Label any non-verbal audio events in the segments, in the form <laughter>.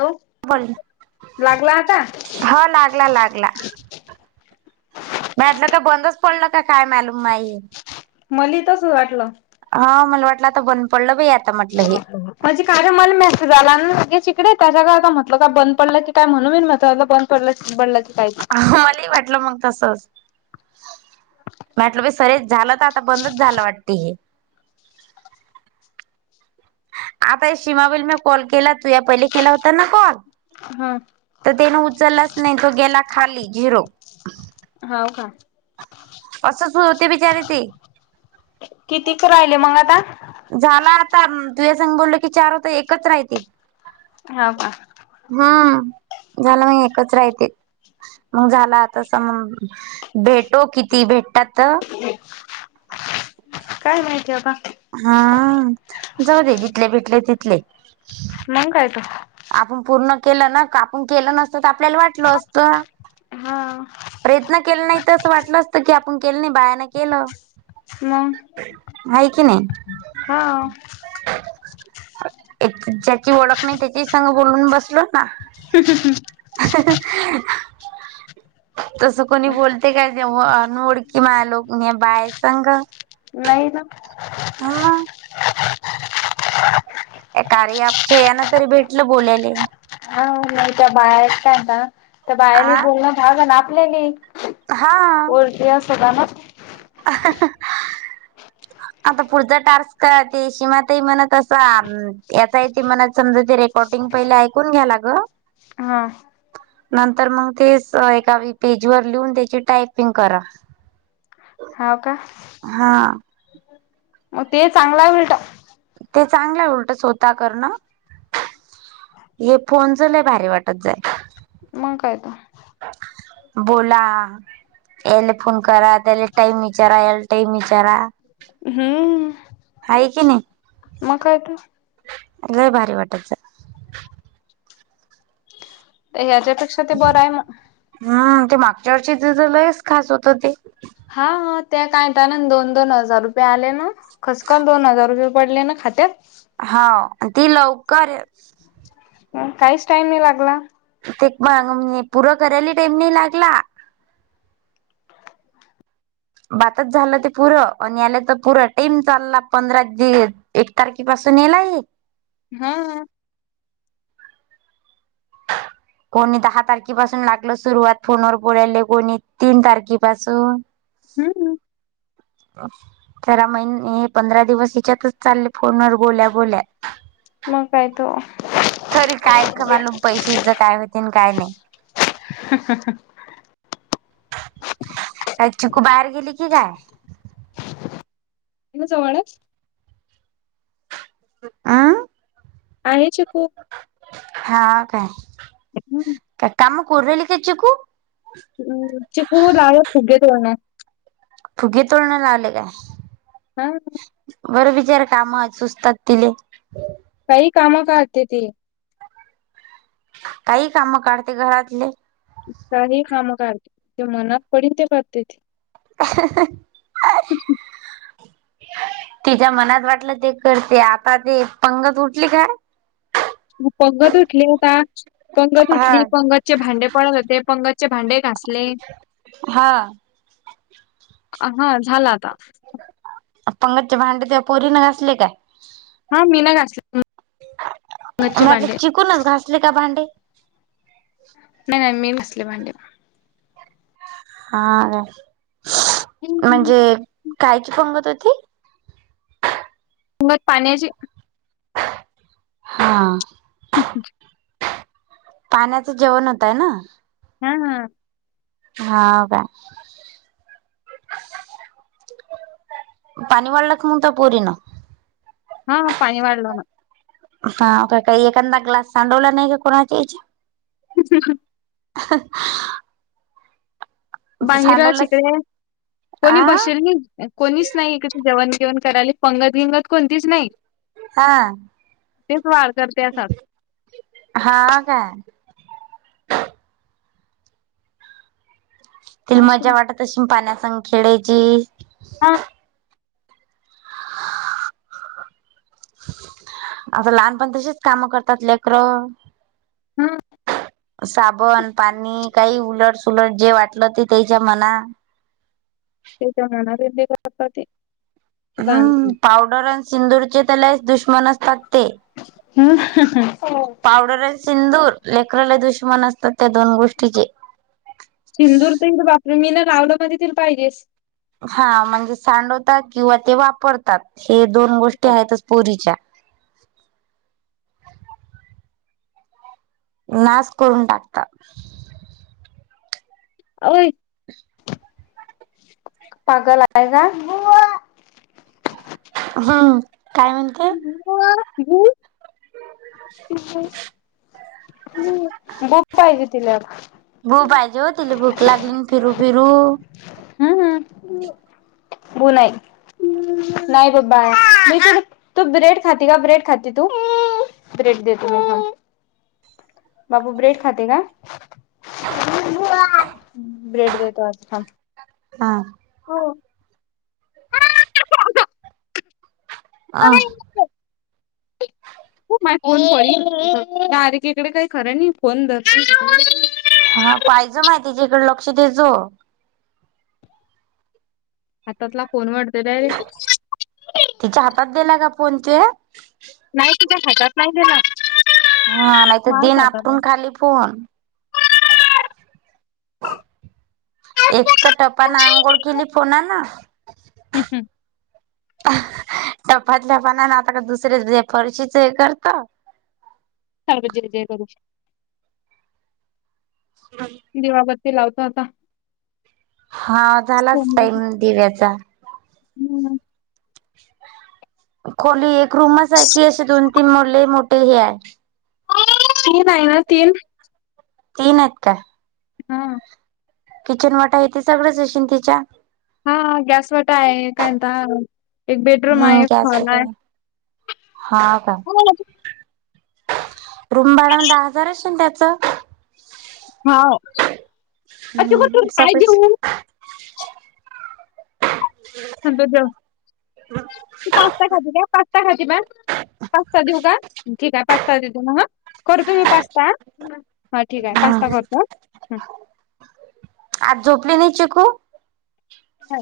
Hello बोल ना. लागला आता हा लागला लागला. वाटलं का बंदच पडलं का काय मालूम माई. मलेही तसच वाटल. हा मला वाटलं आता बंद पडलं बयी आता. म्हटलं हे <unintelligible> म्हणजे कार्य मला मेसेज आला ना लगेच इकडे. त्याच्या करता म्हटलं काय बंद पडलं की काय म्हणून मी म्हतल बंद पडल की काय ते मलाही वाटलं मग तसच. म्हटलं बा सरज झालं तर आता बंदच झालं वाटते हे. आता सीमा वल मी कॉल केला. तूया पहिले केला होता ना कॉल. हम्म तर त्याने उचललाच नाही तो गेला खाली झिरो हाव का असं तू होते बिचारीे ते कितीक राहिले मग आता झाला आता तुझ्या सग बोलल की चार होता एकच राहते हा का हम झालं मग एकच राहते मग झाला आता स म भेटो किती भेटतात काय माहिती आहे आबा हा जाऊ दे जिथले भेटले तिथले मंग काय तू आपण पूर्ण केलं ना आपण केलं नसतं तर आपल्याला वाटल असत हा प्रयत्न केले नाही तर असं वाटलं असतं की आपण केलं नाही बायान केलं मग आहे की हा नाही ज्याची ओळख नाही त्याची सांग बोलून बसलो ना <inaudible> तस कोणी बोलते काय न उडकी मालोक बायसंग नाही ना हा ए कारी आपच्या याना तरी भेटलं बोलाले हा नाही त्या बाहे काय ना त्या बायाली आ बोलणं भाग ना आपल्याली हा वरती सताना <inaudible> आता पुढचा टार्स्क का ते शिमातही मणत असं याचा ते मनात समजा ते रे कॉटिंग पहिले ऐकून घ्याय ग हा नंतर मग ते एका पेज वर लिहून त्याची टायपिंग करा हा का हा मग ते चांगलं मिलता ते चांगल्या उलट स्वत करण हे फोन चलाय बाहेर वाटत जाय मग कायत बोला याल फोन करत मल टईम विचार एल् टईम विचार हम् आहे की नाही लय भारी वाटतच ह्याच्यापेक्षा ते बरं आहे हम् ते मागच्यार्चेत लयच खास होतं ते हा त्या कायत ना दोन दोन हजार रुपये आले ना खसखल दोन हजार रुपये पडले ना खात्यात हा ती लवकर काहीच टाईम नाही लागला ते पूरा करायला टाईम नाही लागला बातच झालं ते पुरं आणि आलं तर पुर टेम चालला पंधरा दिवस एक तारखे पासून येलाय हा हा कोणी दहा तारखेपासून लागलं सुरुवात फोनवर पुरयले कोणी तीन तारखेपासून हम् हम तेरा महिने हे पंधरा दिवस हिच्यातच चालले फोन व बोल्या बोल्या मग काय तो तरी काय कमाल पैशचं काय होते काय नाही <inaudible> का चिकू बाहेर गेली की काय? इतन जवळ हाय आं आहेचे खूप हां काय का काम करुन राहीली काय चिकू हुं चिकू लागले फुगे तेण फुगे तोडणं लागले काय. हां. बरं बिचार काम सुचतात तिले. काही कामं करते ती. काही काम काढते घरातले काही कामं काढते जे मनात पडीन ते करते. ते <inaudible> तिच्या मनात वाटलं तेच करते आता ते पंगत उठली काय मग पंगत उठली होता पंगत हा उठली पंगतचे भांडे पडत होते, पंगत चे भांडे घासले. हं. अ हां, झाला आता. पंगतचे भांडे त्या पोरीनं घासले काय? हां मी न <unintelligible> <unintelligible> चिकूनच घासले का भांडे? नाही नाही मी <unintelligible> भांडी. हां, म्हणजे मुंगट कायची पंगत होती? <unintelligible> पाण्याची. हां. पाण्याचं जेवण होतंय ना? हां हां. हाव काय? पाणी वाढला <unintelligible> हां पानी वाडला ना. हां काय काही एखादा ग्लास सांडवला नाही का कोणाची <unintelligible> बाहिरा सांडवलाच चिकडे आ कोणी बशिली नाही. कोणीच नाही <unintelligible> जेवण जेवण करायले पंगत गिंगत कोणतीच नाही. हां. तेच <unintelligible> हां काय? तिला मजा वाटत असीन पाण्यासंग खेळायची. हा <inaudible> आता लहानपण तशीच कामं करतात लेकरं. हा साबण, पाणी काही उलट उलट जे वाटलं ते त्याच्या मना ते तरना दि <unintelligible> हम्म, पावडर आणि सिंदूरचे लईच दुश्मन असतात ते. पावडर सिंदूर, लेकरराला दुश्मन असतात त्या दोन गोष्टीचे. सिंदूर तेन बाकी मी ना लावलं मध्ये तर पाहिजेस हा म्हणजे सांडवतात किंवा ते वापरतात हे दोन गोष्टी आहेतच पोरीच्या नाश करून टाकता ओय पागलाय काय जा हं काय म्हणते <unintelligible> बुक पाहिजे तिला भू पाहिजे हो तिल भूक लागली न फिरू फिरू हं बोला य नाय गप बाळा मी तू ब्रेड खाती का ब्रेड खाती तू ब्रेड देतो. बाबू ब्रेड खाते का ब्रेड देतो आता थांब. हा- हो. अ हो माझ फोन फोडील डायरेक्ट इकडं काय खरं नाही फोन धरती हा पाहिजे माय तीच्याकडे लक्ष देजो. हातातला फोन वाढतलंय. तिच्या हातात दिला का फोन तू. नाही तिच्या हातात नाही दिला. हा नाय तर देईन आपटून खाली फोन एक त टपाने आंघोळ केली फोनान <unintelligible> टपातल्या फोनान आता का दुसरे फरशीच हे करत सारख जय जय करुन <unintelligible> दिवा बत्ती लावतो आता हा झालाच टाईम दिव्याचा हम् खोली एक रूमच आहे की असे दोन तीन मोले लय मोठे हे आहे. तीन आहे ना तीन तीन आहेत काय? हा किचन वटा आहे ते सगळचं येशीन तिच्या हा गॅसवटा आहे कायता एक बेडरूम हम्म आहे एक गॅस हॉल आहे. वगैरे हा का <unintelligible> रूम भाडा दहा हजार असेन त्याच हाव. अ, तू हम्म कुठून स काय देऊ? <unintelligible> तू पास्ता खाते का पस् काय खाती मग पास्ता देऊ का ठीक आहे पास्ता देते मं ह करतो मी पास्ता हा ठीक आहे पास्ता हम्म करतो हं आज झोपली नाही चिकू नाय.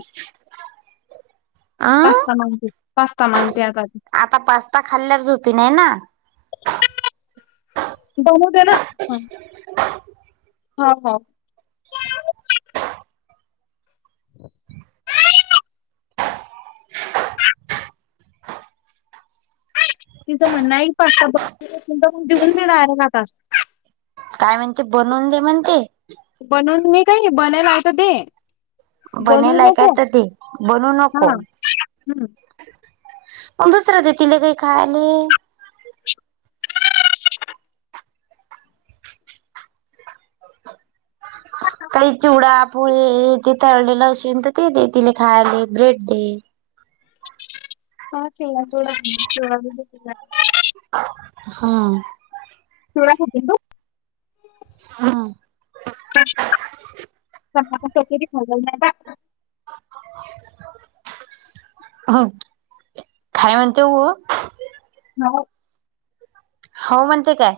अं पास्ता मांगते पास्ता मांगते आता ती आता पास्ता खाल्ल्यावर झोपीन हाय ना बनवते ना हं हो हो <unintelligible> <inaudible> तिचं म्हणण हाय पास्ता बणून नाय अर्धा तास काय म्हणते बनवून दे म्हणते बनवून मी काय बनायला आहे ते दे बनवून बनेलय काय नको तर ते बनू हा नको. हम्म. दुसर दे तिला काही खायले. <unintelligible> काही चिवडा, पोहे ते तळलेलं असशन तर ते दे तिने खायला ब्रेड दे. ह <unintelligible> हा. चिवडा खातीस देऊ हा <unintelligible> खाय म्हणते हो. हो म्हणते काय?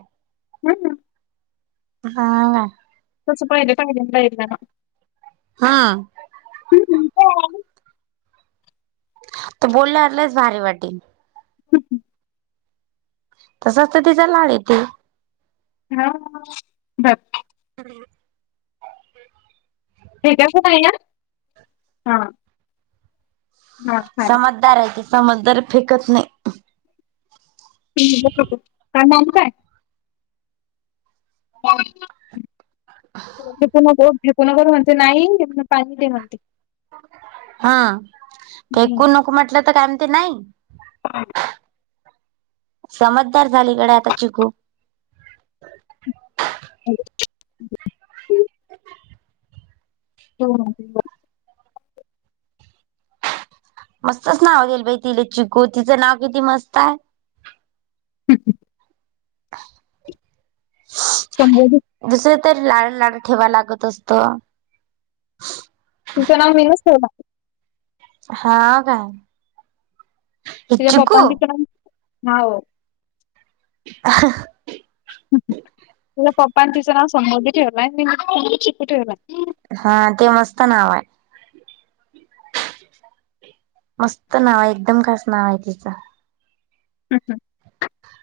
हम्म्म हा हा. तसं पाहिले पाहिले पाहिलं ना. हा. तर बोलल्या आल्यास भारी वाटेल. तसंच तर तिचं लाळ येते. <unintelligible> ह भेटच नाही या हा हा चा दाराचे समजदार फेकत नाही. का नाम काय? ठिकणा कर म्हणते नाही पाणी ते म्हणते. हा हम्म. फेकू नको म्हटलं तर काय म्ह ते नाही. <unintelligible> समजदार झालीकडे आता चिकू. <unintelligible> <unintelligible> मस्तच नाव देईल भाई तिले चिकू तिचं नाव किती मस्त आहे. <unintelligible> <inaudible> चांगलं आहे घे. दुसर तररी लाळ लाड ठेवा लागत असत. तचं नाव मीनच ठेवले हा काय? हे तिच्या पप्पा चिकू नि आहा तिच्या पप्पा तिचं नाव समृद्धी ठेवलाय मी चिकू ठेवलाय. हा ते मस्त नाव आहे. मस्त नाव आहे एकदम खास नाव आहे तिचं. हम्म हम्म.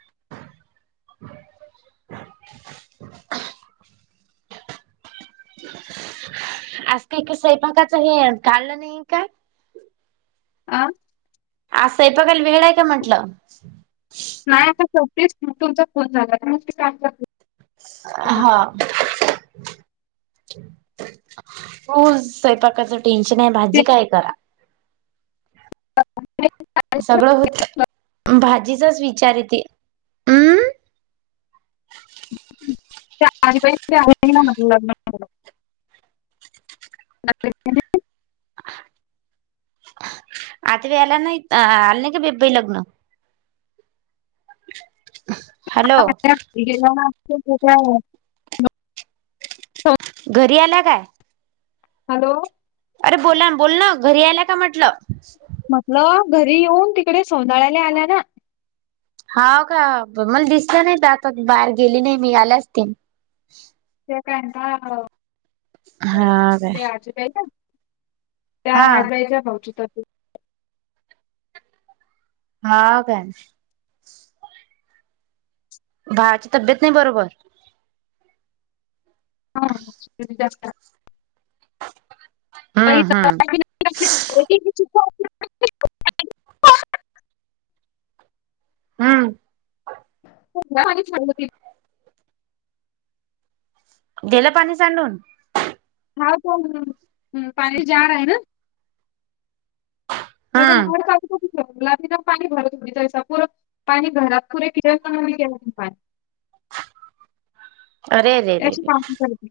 <inaudible> आज क सपाकाच हे काल नाही का आ आज साईपाकााल वेळ आहे का म्हटलं. नाही आता शेटीच तुमचा फोन झाला तर म काय कर हा. हो स्वयंपाकाच टेन्शन आहे भाजी ते- काय करा ह सगळं होत भाजीचाच विचार येते हम्म <inaudible> आता वयला नाही आल नाही का बीबबाई लग्न हॅलो गे घरी आला काय हॅलो अरे बोला ना बोल ना घरी आला का म्हटलं म्हटलं घरी येऊन तिकडे सोदाळ्याला आल्या ना हा का मला दिसलं नाही आता बाहेर गेली नाही मी आल्याच त ते काय का हो हा काय ते आजीबाय का त्या हा आजयच्या भावचित हा बण भावाची तब्येत नाही बरोबर हा जास्त हम्म हम्म शिक हम्म हो हो गलं पाणी सांडून हा प पाी जाार आहे ना त्याचाड हम्म का क पाणी भरत हो त्याचा पर पाणी घरात पुरे क्लअर पण के पाणी <inaudible> अरे रे रे रे त्याची माग करते